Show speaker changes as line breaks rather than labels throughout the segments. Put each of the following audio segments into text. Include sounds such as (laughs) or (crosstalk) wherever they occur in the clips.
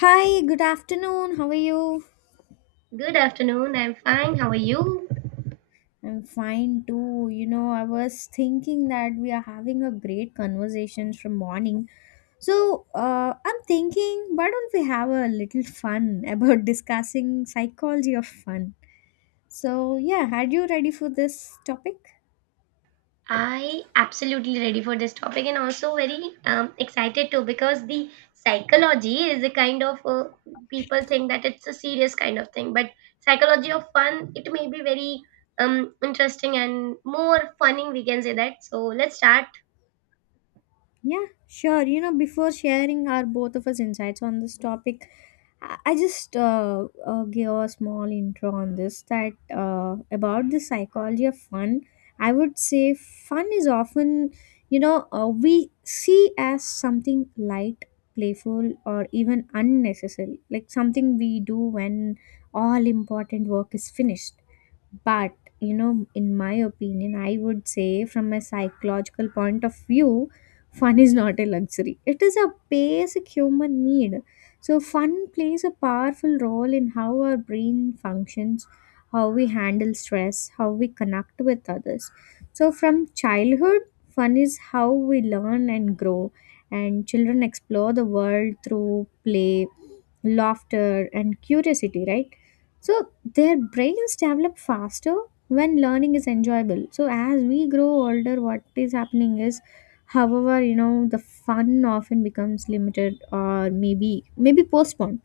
Hi, good afternoon. How are you?
Good afternoon. I'm fine. How are you?
I'm fine too. You know, I was thinking that we are having a great conversation from morning. So, I'm thinking, why don't we have a little fun about (laughs) discussing psychology of fun? So, yeah, are you ready for this topic?
I absolutely ready for this topic and also very excited too because the psychology is a kind of people think that it's a serious kind of thing, but psychology of fun it may be very interesting and more funny we can say that. So let's start.
Yeah, sure. You know, before sharing our both of us insights on this topic, I just give a small intro on this that about the psychology of fun. I would say fun is often, we see as something light, playful, or even unnecessary, like something we do when all important work is finished. But, you know, in my opinion, I would say from a psychological point of view, fun is not a luxury. It is a basic human need. So, fun plays a powerful role in how our brain functions, how we handle stress, how we connect with others. So, from childhood, fun is how we learn and grow, and children explore the world through play, laughter, and curiosity, right? So their brains develop faster when learning is enjoyable. So as we grow older, what is happening is, however, you know, the fun often becomes limited or maybe postponed.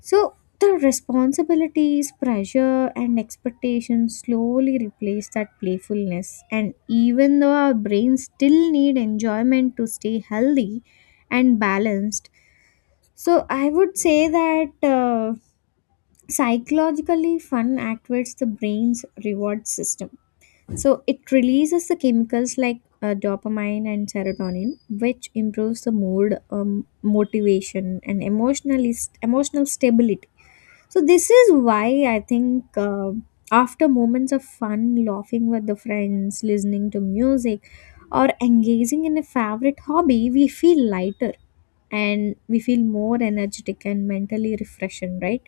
So the responsibilities, pressure, and expectations slowly replace that playfulness. And even though our brains still need enjoyment to stay healthy and balanced, so I would say that. Psychologically, fun activates the brain's reward system. So it releases the chemicals like dopamine and serotonin, which improves the mood, motivation, and emotional stability. So this is why I think after moments of fun, laughing with the friends, listening to music, or engaging in a favorite hobby, we feel lighter and we feel more energetic and mentally refreshing, right?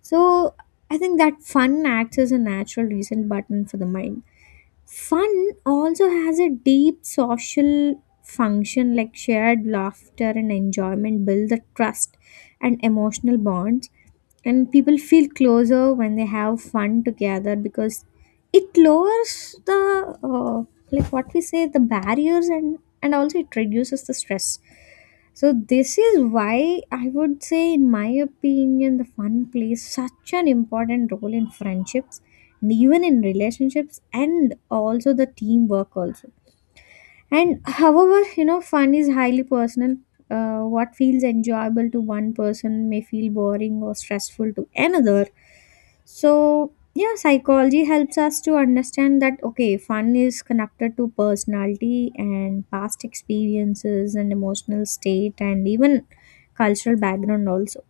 So I think that fun acts as a natural reset button for the mind. Fun also has a deep social function like shared laughter and enjoyment build the trust and emotional bonds, and people feel closer when they have fun together because it lowers the like what we say the barriers, and also it reduces the stress. So this is why I would say, in my opinion, the fun plays such an important role in friendships and even in relationships and also the teamwork also. And however, you know, fun is highly personal. What feels enjoyable to one person may feel boring or stressful to another. So, yeah, psychology helps us to understand that okay, fun is connected to personality and past experiences and emotional state and even cultural background also.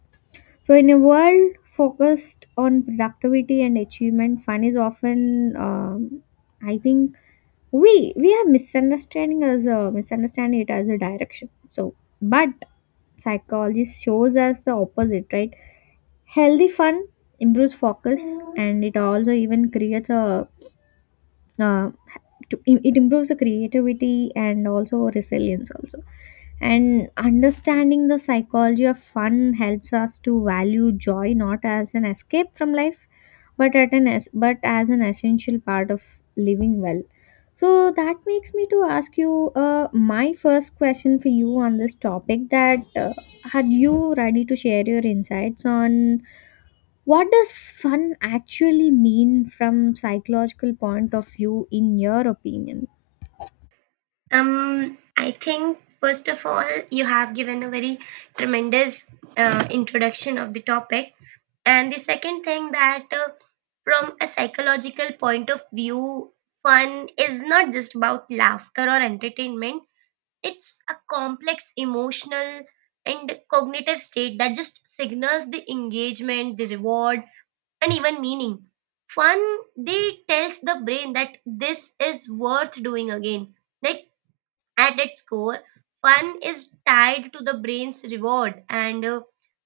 So, in a world focused on productivity and achievement, fun is often, I think, we are misunderstanding as a misunderstanding it as a direction. So but psychology shows us the opposite, right? Healthy fun improves focus, and it also even creates a uh, it improves the creativity and also resilience also. And understanding the psychology of fun helps us to value joy not as an escape from life, but but as an essential part of living well. So that makes me to ask you my first question for you on this topic. That are you ready to share your insights on what does fun actually mean from psychological point of view in your opinion?
I think first of all you have given a very tremendous introduction of the topic. And the second thing that, from a psychological point of view, fun is not just about laughter or entertainment, it's a complex emotional and cognitive state that just signals the engagement, the reward, and even meaning. Fun, they tells the brain that this is worth doing again. Like at its core, fun is tied to the brain's reward and uh,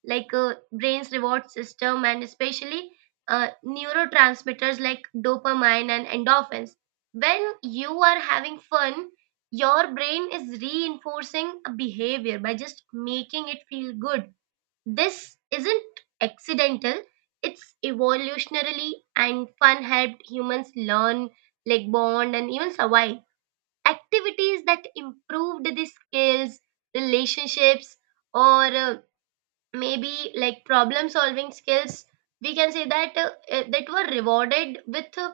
like uh, brain's reward system, and especially neurotransmitters like dopamine and endorphins. When you are having fun, your brain is reinforcing a behavior by just making it feel good. This isn't accidental, it's evolutionarily, and fun helped humans learn, like bond, and even survive activities that improved the skills, relationships, or maybe like problem solving skills, we can say that that were rewarded with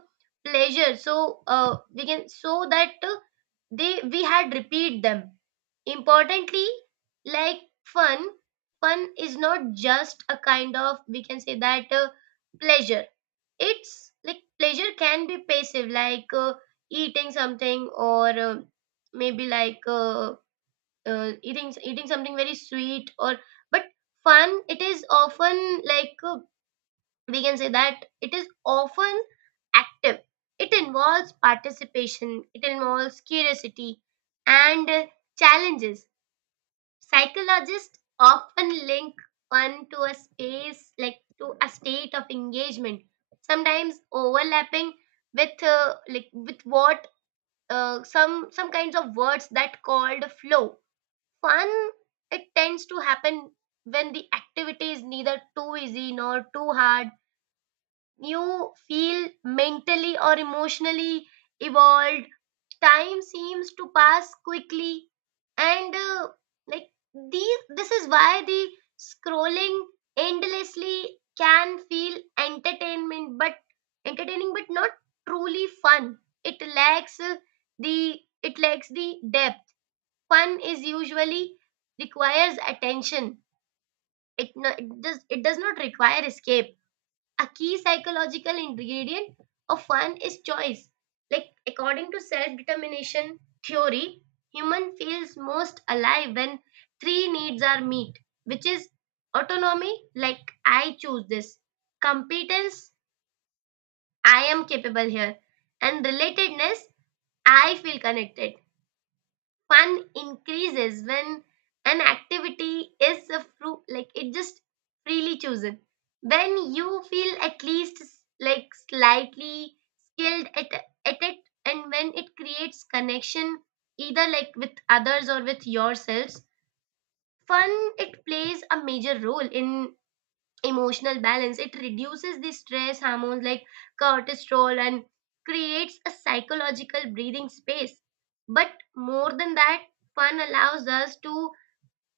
pleasure, so we can so that they we had repeat them. Importantly, like fun fun is not just a kind of, we can say that, pleasure. It's like pleasure can be passive, like eating something, or maybe like eating something very sweet, or but fun. It is often like we can say that it is often active. It involves participation. It involves curiosity and challenges. Psychologists often link one to a space, like to a state of engagement, sometimes overlapping with like with what some kinds of words that called flow. Fun, it tends to happen when the activity is neither too easy nor too hard. You feel mentally or emotionally evolved, time seems to pass quickly, and like these, this is why the scrolling endlessly can feel entertainment, but entertaining but not truly fun. It lacks the it lacks the depth. Fun is usually requires attention. It, no, it does not require escape. A key psychological ingredient of fun is choice. Like, according to self determination theory, human feels most alive when three needs are met, which is autonomy, like I choose this, competence, I am capable here, and relatedness, I feel connected. Fun increases when an activity is like it just freely chosen, when you feel at least like slightly skilled at it, and when it creates connection, either like with others or with yourselves. Fun, it plays a major role in emotional balance. It reduces the stress hormones like cortisol and creates a psychological breathing space. But more than that, fun allows us to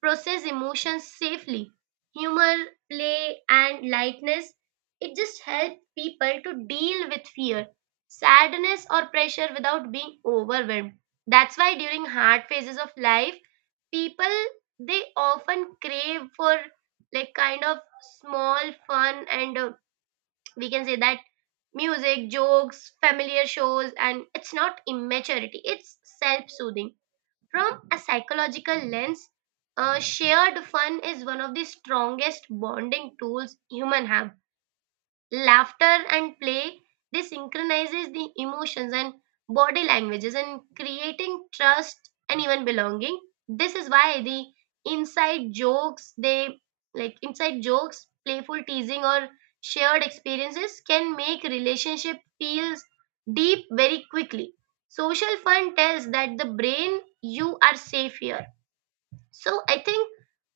process emotions safely. Humor, play, and lightness, it just helps people to deal with fear, sadness, or pressure without being overwhelmed. That's why during hard phases of life, people they often crave for like kind of small fun, and we can say that music, jokes, familiar shows, and it's not immaturity, it's self-soothing. From a psychological lens, shared fun is one of the strongest bonding tools human have. Laughter and play, they synchronizes the emotions and body languages and creating trust and even belonging. This is why the inside jokes, they like inside jokes, playful teasing, or shared experiences can make relationship feels deep very quickly. Social fun tells that the brain you are safe here. So I think,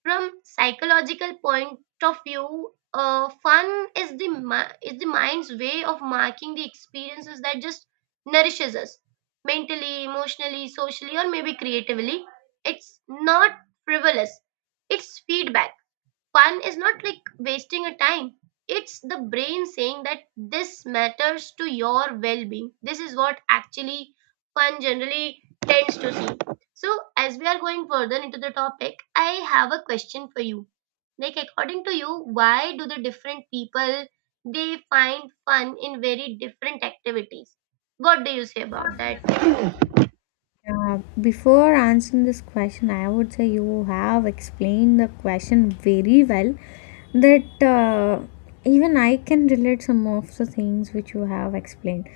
from psychological point of view, fun is is the mind's way of marking the experiences that just nourishes us mentally, emotionally, socially, or maybe creatively. It's not frivolous. It's feedback. Fun is not like wasting a time, it's the brain saying that this matters to your well-being, this is what actually fun generally tends to see. So as we are going further into the topic, I have a question for you. Like, according to you, why do the different people they find fun in very different activities? What do you say about that?
Yeah, before answering this question, I would say you have explained the question very well. That even I can relate some of the things which you have explained.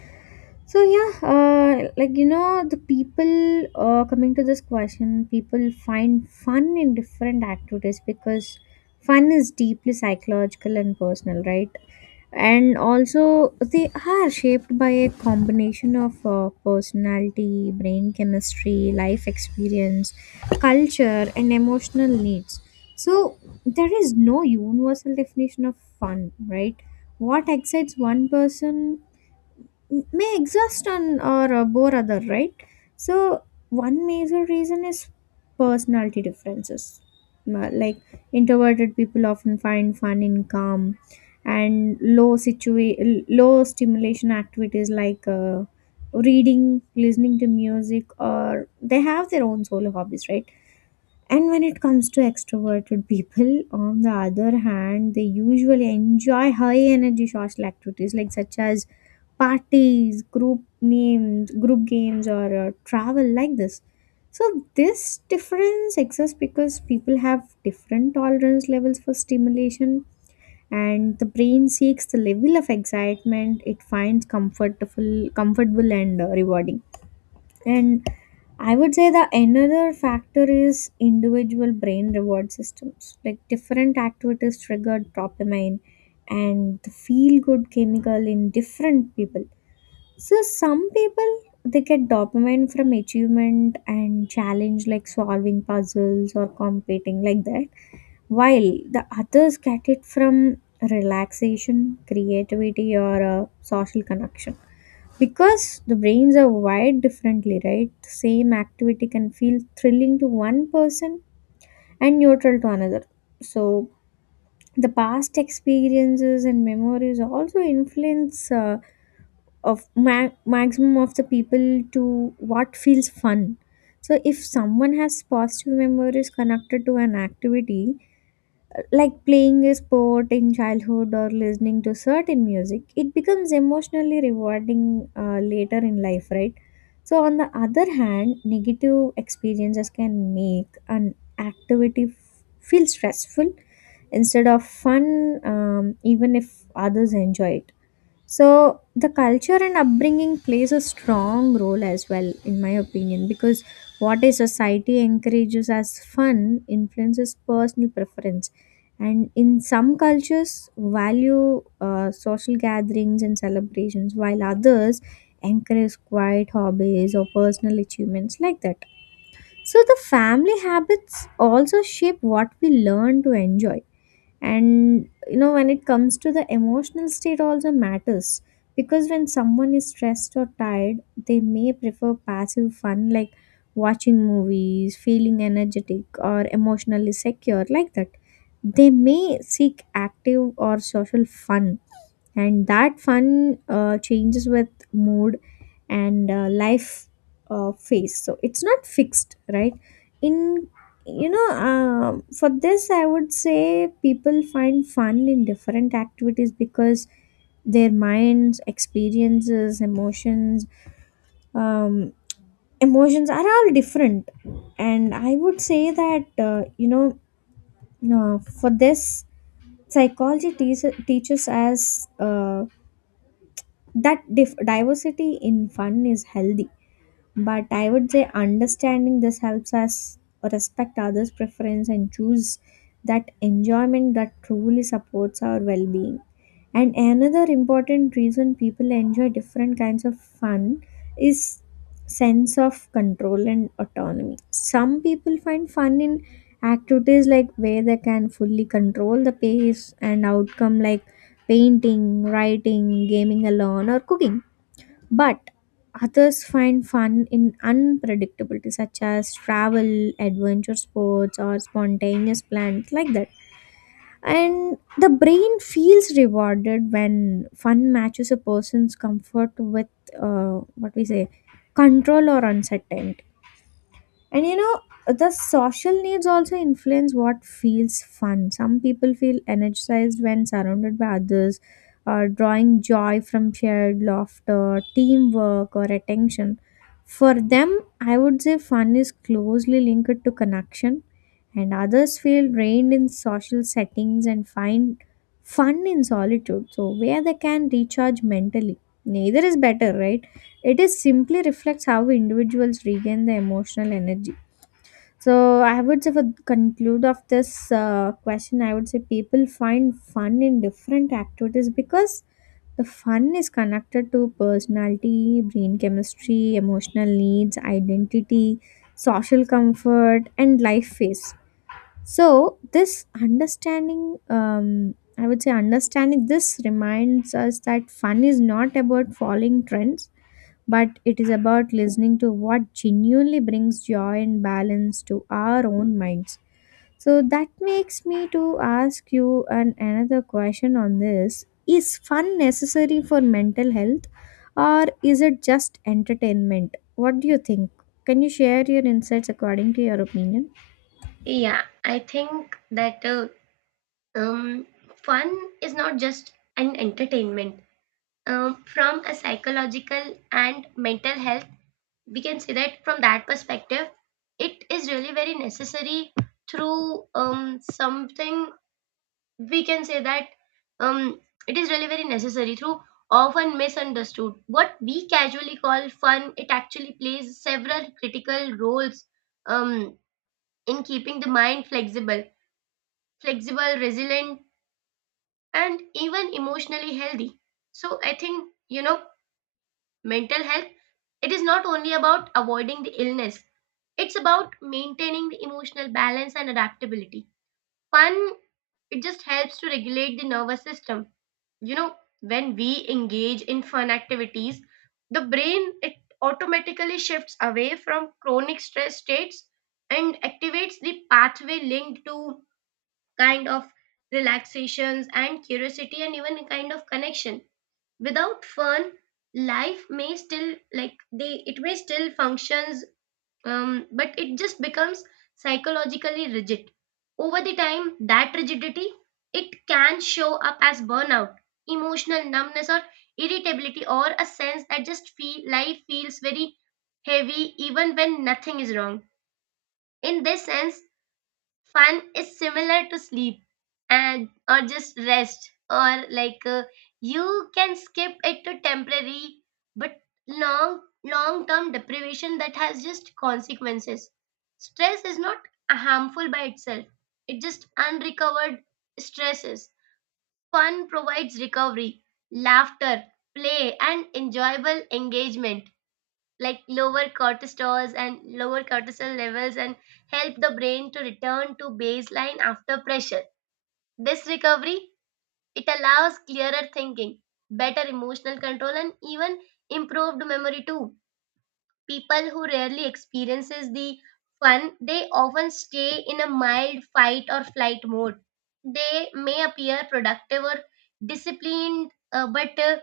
So yeah, like you know, the people coming to this question, people find fun in different activities because fun is deeply psychological and personal, right? And also they are shaped by a combination of personality, brain chemistry, life experience, culture, and emotional needs. So there is no universal definition of fun, right? What excites one person may exhaust on or bore other, right? So one major reason is personality differences. Like introverted people often find fun in calm and low stimulation activities like reading, listening to music, or they have their own solo hobbies, right? And when it comes to extroverted people, on the other hand, they usually enjoy high energy social activities like such as parties, group names, group games, or travel like this. So this difference exists because people have different tolerance levels for stimulation, and the brain seeks the level of excitement it finds comfortable, comfortable and rewarding. And I would say the another factor is individual brain reward systems. Like different activities triggered dopamine and the feel good chemical in different people. So some people they get dopamine from achievement and challenge like solving puzzles or competing like that. While the others get it from relaxation, creativity, or a social connection because the brains are wired differently, right? The same activity can feel thrilling to one person and neutral to another. So the past experiences and memories also influence maximum of the people to what feels fun. So if someone has positive memories connected to an activity like playing a sport in childhood or listening to certain music, it becomes emotionally rewarding later in life, right? So on the other hand, negative experiences can make an feel stressful instead of fun, even if others enjoy it. So the culture and upbringing plays a strong role as well, in my opinion, because what a society encourages as fun influences personal preference. And in some cultures, value social gatherings and celebrations, while others encourage quiet hobbies or personal achievements like that. So the family habits also shape what we learn to enjoy. And you know, when it comes to the emotional state also matters, because when someone is stressed or tired, they may prefer passive fun like watching movies, feeling energetic or emotionally secure like that, they may seek active or social fun. And that fun changes with mood and life phase, so it's not fixed, right? in you know For this, I would say people find fun in different activities because their minds, experiences, emotions, um, emotions are all different. And I would say that, for this, psychology teas teaches us diversity in fun is healthy. But I would say understanding this helps us respect others preference and choose that enjoyment that truly supports our well-being. And another important reason people enjoy different kinds of fun is sense of control and autonomy. Some people find fun in activities like where they can fully control the pace and outcome like painting, writing, gaming alone, or cooking, but others find fun in unpredictability, such as travel, adventure sports, or spontaneous plans like that. And the brain feels rewarded when fun matches a person's comfort with what we say control or uncertainty. And you know, the social needs also influence what feels fun. Some people feel energized when surrounded by others, or drawing joy from shared laughter, teamwork, or attention. For them, I would say fun is closely linked to connection, and others feel drained in social settings and find fun in solitude. So, where they can recharge mentally. Neither is better, right? It is simply reflects how individuals regain the emotional energy. So I would say for the conclude of this question, I would say people find fun in different activities because the fun is connected to personality, brain chemistry, emotional needs, identity, social comfort, and life phase. So this understanding, I would say understanding this reminds us that fun is not about following trends, but it is about listening to what genuinely brings joy and balance to our own minds. So that makes me to ask you an another question on this. Is fun necessary for mental health, or is it just entertainment? What do you think? Can you share your insights according to your opinion?
Yeah, I think that um fun is not just an entertainment. From a psychological and mental health, we can say that from that perspective, it is really very necessary through, something, we can say that, um, it is really very necessary through often misunderstood. What we casually call fun it actually plays several critical roles, um, in keeping the mind flexible, resilient, and even emotionally healthy. So I think, you know, mental health, it is not only about avoiding the illness, it's about maintaining the emotional balance and adaptability. Fun, it just helps to regulate the nervous system. You know, when we engage in fun activities, the brain it automatically shifts away from chronic stress states and activates the pathway linked to kind of relaxations and curiosity and even a kind of connection. Without fun, life may still like they it may still functions, but it just becomes psychologically rigid. Over the time, that rigidity it can show up as burnout, emotional numbness, or irritability, or a sense that just feel life feels very heavy even when nothing is wrong. In this sense, fun is similar to sleep and or just rest, or like you can skip it to temporary, but long term deprivation that has just consequences. Stress is not harmful by itself. It just unrecovered stresses. Fun provides recovery, laughter, play, and enjoyable engagement like lower cortisols and lower cortisol levels and help the brain to return to baseline after pressure. This recovery, it allows clearer thinking, better emotional control, and even improved memory too. People who rarely experiences the fun, they often stay in a mild fight or flight mode. They may appear productive or disciplined,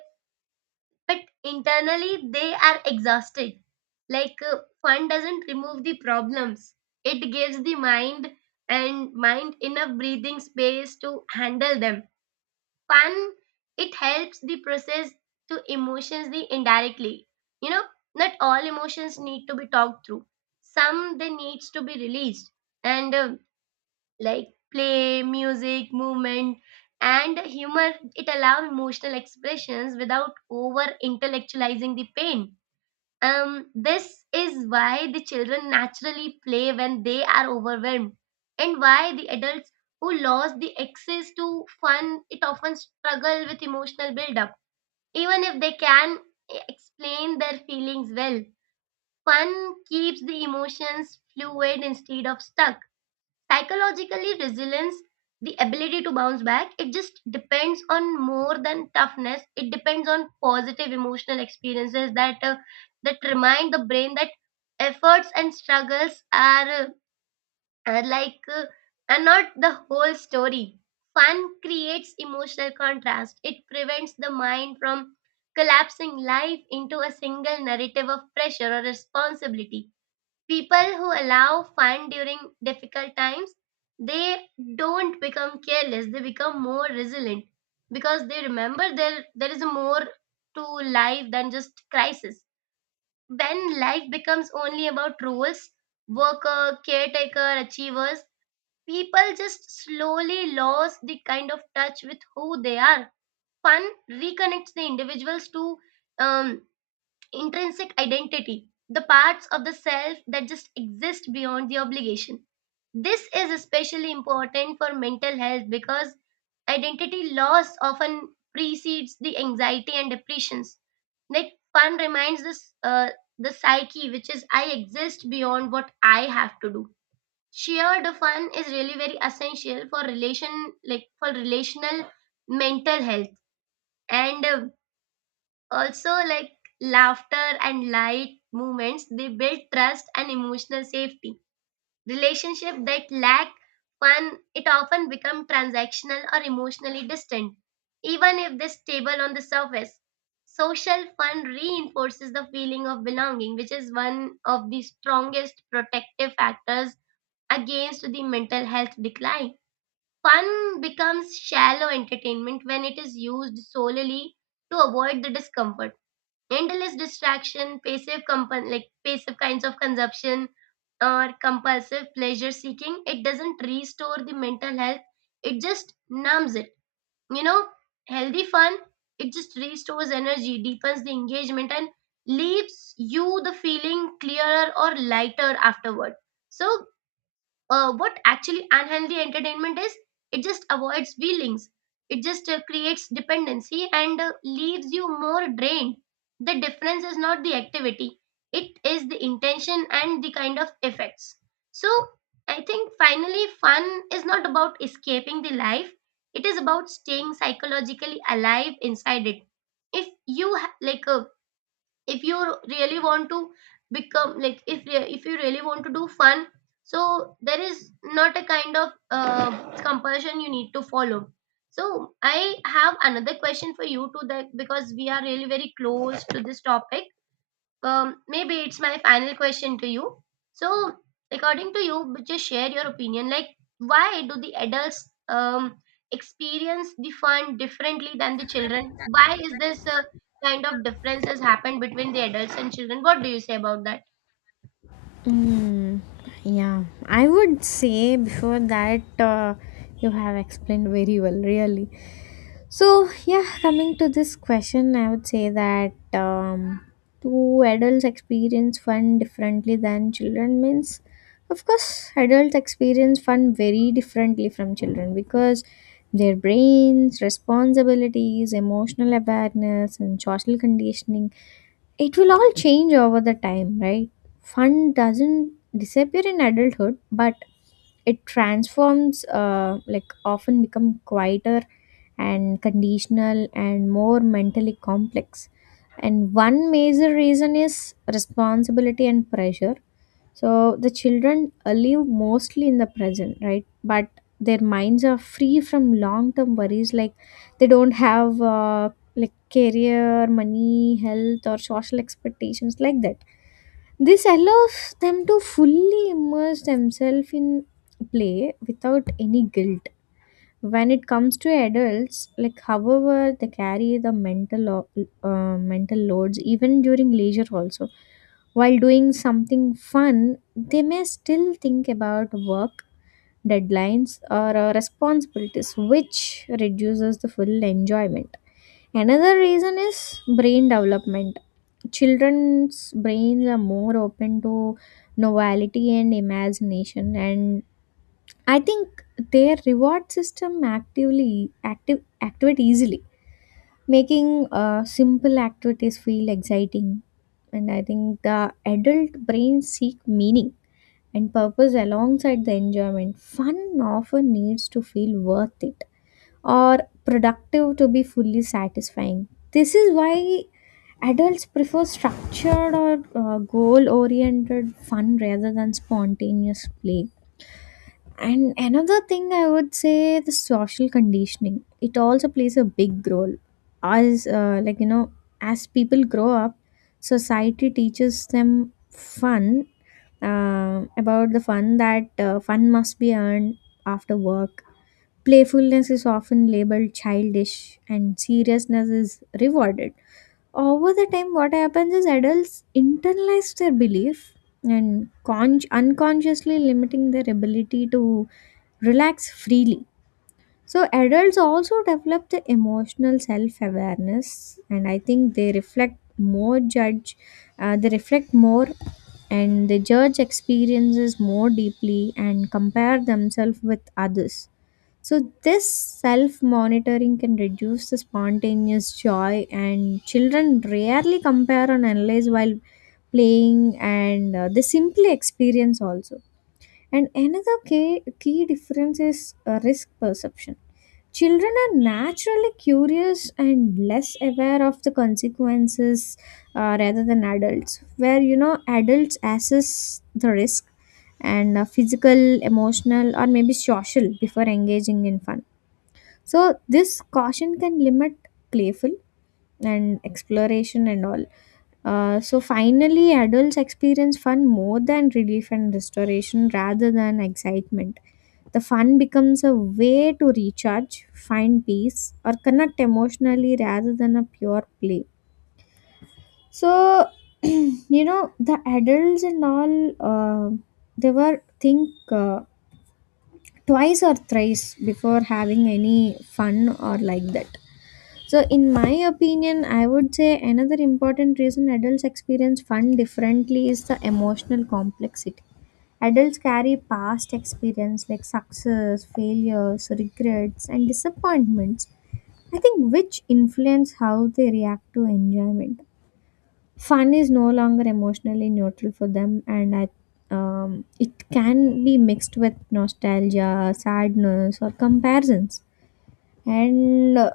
but internally they are exhausted. Like fun doesn't remove the problems, it gives the mind and mind enough breathing space to handle them. Fun, it helps the process to emotions the indirectly. You know, not all emotions need to be talked through, some they needs to be released, and like play, music, movement, and humor. It allows emotional expressions without over intellectualizing the pain. This is why the children naturally play when they are overwhelmed, and why the adults who lost the access to fun it often struggle with emotional buildup, even if they can explain their feelings well. Fun keeps the emotions fluid instead of stuck. Psychologically resilience, the ability to bounce back it just depends on more than toughness, it depends on positive emotional experiences that that remind the brain that efforts and struggles are, are like uh, are not the whole story. Fun creates emotional contrast, it prevents the mind from collapsing life into a single narrative of pressure or responsibility. People who allow fun during difficult times, they don't become careless, they become more resilient because they remember there is more to life than just crisis. When life becomes only about rules, worker, caretaker, achievers, people just slowly lose the kind of touch with who they are. Fun reconnects the individuals to um, intrinsic identity, the parts of the self that just exist beyond the obligation. This is especially important for mental health because identity loss often precedes the anxiety and depressions. Like fun reminds us the psyche, which is I exist beyond what I have to do. Shared fun is really very essential for relation, like for relational mental health. And also, like laughter and light movements, they build trust and emotional safety. Relationship that lack fun, it often become transactional or emotionally distant, even if they stable on the surface. Social fun reinforces the feeling of belonging, which is one of the strongest protective factors against the mental health decline. Fun becomes shallow entertainment when it is used solely to avoid the discomfort. Endless distraction, like passive kinds of consumption or compulsive pleasure seeking, it doesn't restore the mental health. It just numbs it. You know, healthy fun, it just restores energy, deepens the engagement, and leaves you the feeling clearer or lighter afterward. So what actually unhealthy entertainment is, it just avoids feelings, it just creates dependency, and leaves you more drained. The difference is not the activity, it is the intention and the kind of effects. So I think finally, fun is not about escaping the life, it is about staying psychologically alive inside it. If you if you really want to become, like, if you really want to do fun, so there is not a kind of compulsion you need to follow. So I have another question for you to that, because we are really very close to this topic. Maybe it's my final question to you. So, according to you, but just share your opinion. Like, why do the adults experience the fun differently than the children? Why is this kind of difference has happened between the adults and children? What do you say about that?
Mm, yeah, I would say before that you have explained very well, really. So, yeah, coming to this question, I would say that, do adults experience fun differently than children means, of course, adults experience fun very differently from children because their brains, responsibilities, emotional awareness, and social conditioning, it will all change over the time, right? Fun doesn't disappear in adulthood, but it transforms, like often become quieter and conditional and more mentally complex. And one major reason is responsibility and pressure. So the children live mostly in the present, right? But their minds are free from long-term worries, like they don't have like career, money, health, or social expectations like that. This allows them to fully immerse themselves in play without any guilt. When it comes to adults, like however they carry the mental loads even during leisure also. While doing something fun, they may still think about work, deadlines, or responsibilities, which reduces the full enjoyment. Another reason is brain development. Children's brains are more open to novelty and imagination, and I think their reward system actively active activate easily, making simple activities feel exciting. And I think the adult brains seek meaning and purpose alongside the enjoyment. Fun often needs to feel worth it or productive to be fully satisfying. This is why adults prefer structured or goal oriented fun rather than spontaneous play. And another thing I would say the social conditioning. It also plays a big role. As like you know, as people grow up, society teaches them fun about the fun that fun must be earned after work. Playfulness is often labeled childish, and seriousness is rewarded over the time. What happens is adults internalize their belief and unconsciously limiting their ability to relax freely. So adults also develop the emotional self-awareness, and I think they reflect more and they judge experiences more deeply and compare themselves with others. So, this self monitoring can reduce the spontaneous joy, and children rarely compare and analyze while playing, and they simply experience also. And another key difference is risk perception. Children are naturally curious and less aware of the consequences rather than adults, where you know adults assess the risk and physical, emotional, or maybe social before engaging in fun. So this caution can limit playful and exploration and all. So finally, adults experience fun more than relief and restoration rather than excitement. The fun becomes a way to recharge, find peace, or connect emotionally rather than a pure play. So, (clears throat) you know, the adults and all, they were think twice or thrice before having any fun or like that. So, in my opinion, I would say another important reason adults experience fun differently is the emotional complexity. Adults carry past experience like success, failures, regrets, and disappointments, I think, which influence how they react to enjoyment. Fun is no longer emotionally neutral for them, and it can be mixed with nostalgia, sadness, or comparisons. And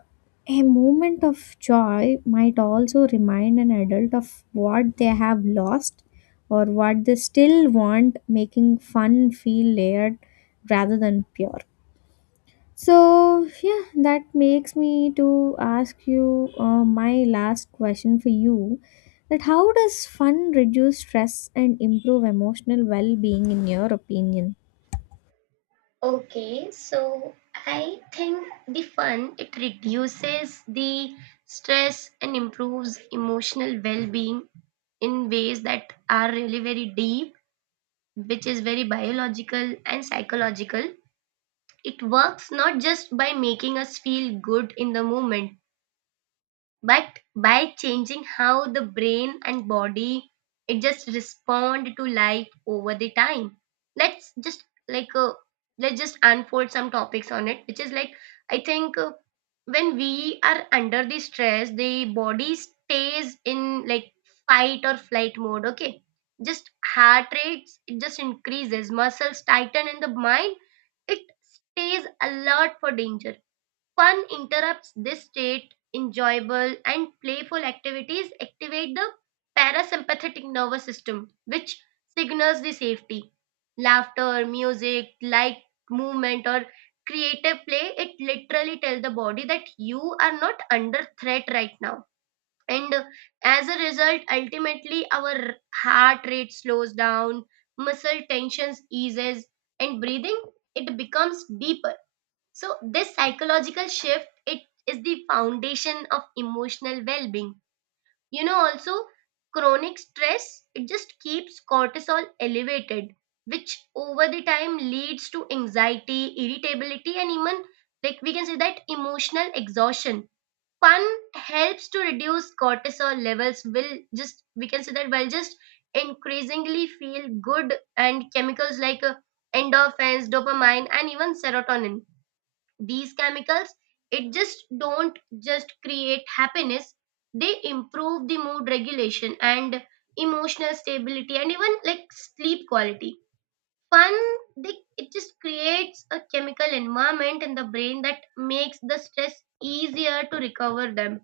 a moment of joy might also remind an adult of what they have lost or what they still want, making fun feel layered rather than pure. So, yeah, that makes me to ask you my last question for you, that how does fun reduce stress and improve emotional well-being in your opinion?
Okay, so I think the fun it reduces the stress and improves emotional well-being in ways that are really very deep, which is very biological and psychological. It works not just by making us feel good in the moment, but by changing how the brain and body it just respond to life over the time. Let's just like uh, let's just unfold some topics on it, which is like I think when we are under the stress, the body stays in like fight or flight mode. Okay, just heart rates it just increases, muscles tighten, and the mind it stays alert for danger. Fun interrupts this state. Enjoyable and playful activities activate the parasympathetic nervous system, which signals the safety. Laughter, music, light movement, or creative play, it literally tells the body that you are not under threat right now. And as a result, ultimately, our heart rate slows down, muscle tensions eases, and breathing it becomes deeper. So this psychological shift it is the foundation of emotional well-being. You know also chronic stress it just keeps cortisol elevated, which over the time leads to anxiety, irritability, and even like we can say that emotional exhaustion. Fun helps to reduce cortisol levels, will just we can say that will just increasingly feel good and chemicals like endorphins, dopamine, and even serotonin. These chemicals, it just don't just create happiness, they improve the mood regulation and emotional stability and even like sleep quality. Fun, they, it just creates a chemical environment in the brain that makes the stress easier to recover them.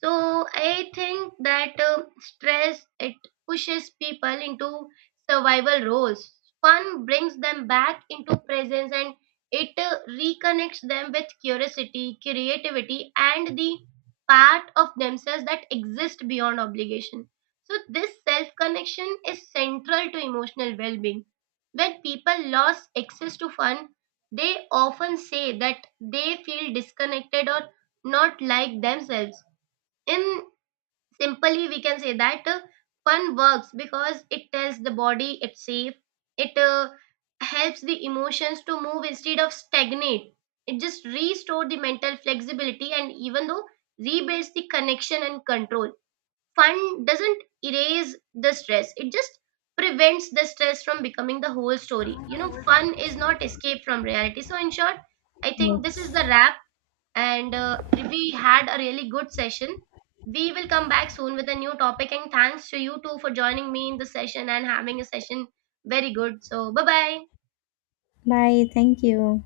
So I think that stress it pushes people into survival roles. Fun brings them back into presence, and it reconnects them with curiosity, creativity, and the part of themselves that exist beyond obligation. So this self connection is central to emotional well-being. When people lose access to fun, they often say that they feel disconnected or not like themselves. In simply we can say that fun works because it tells the body it's safe, it helps the emotions to move instead of stagnate, it just restores the mental flexibility and even though rebuilds the connection and control. Fun doesn't erase the stress, it just prevents the stress from becoming the whole story. You know, fun is not escape from reality. So in short, I think this
Yes.
is the wrap, and we had a really good session. We will come back soon with a new topic, and thanks to you too for joining me in the session and having a session. Very good. So bye bye.
Bye, thank you.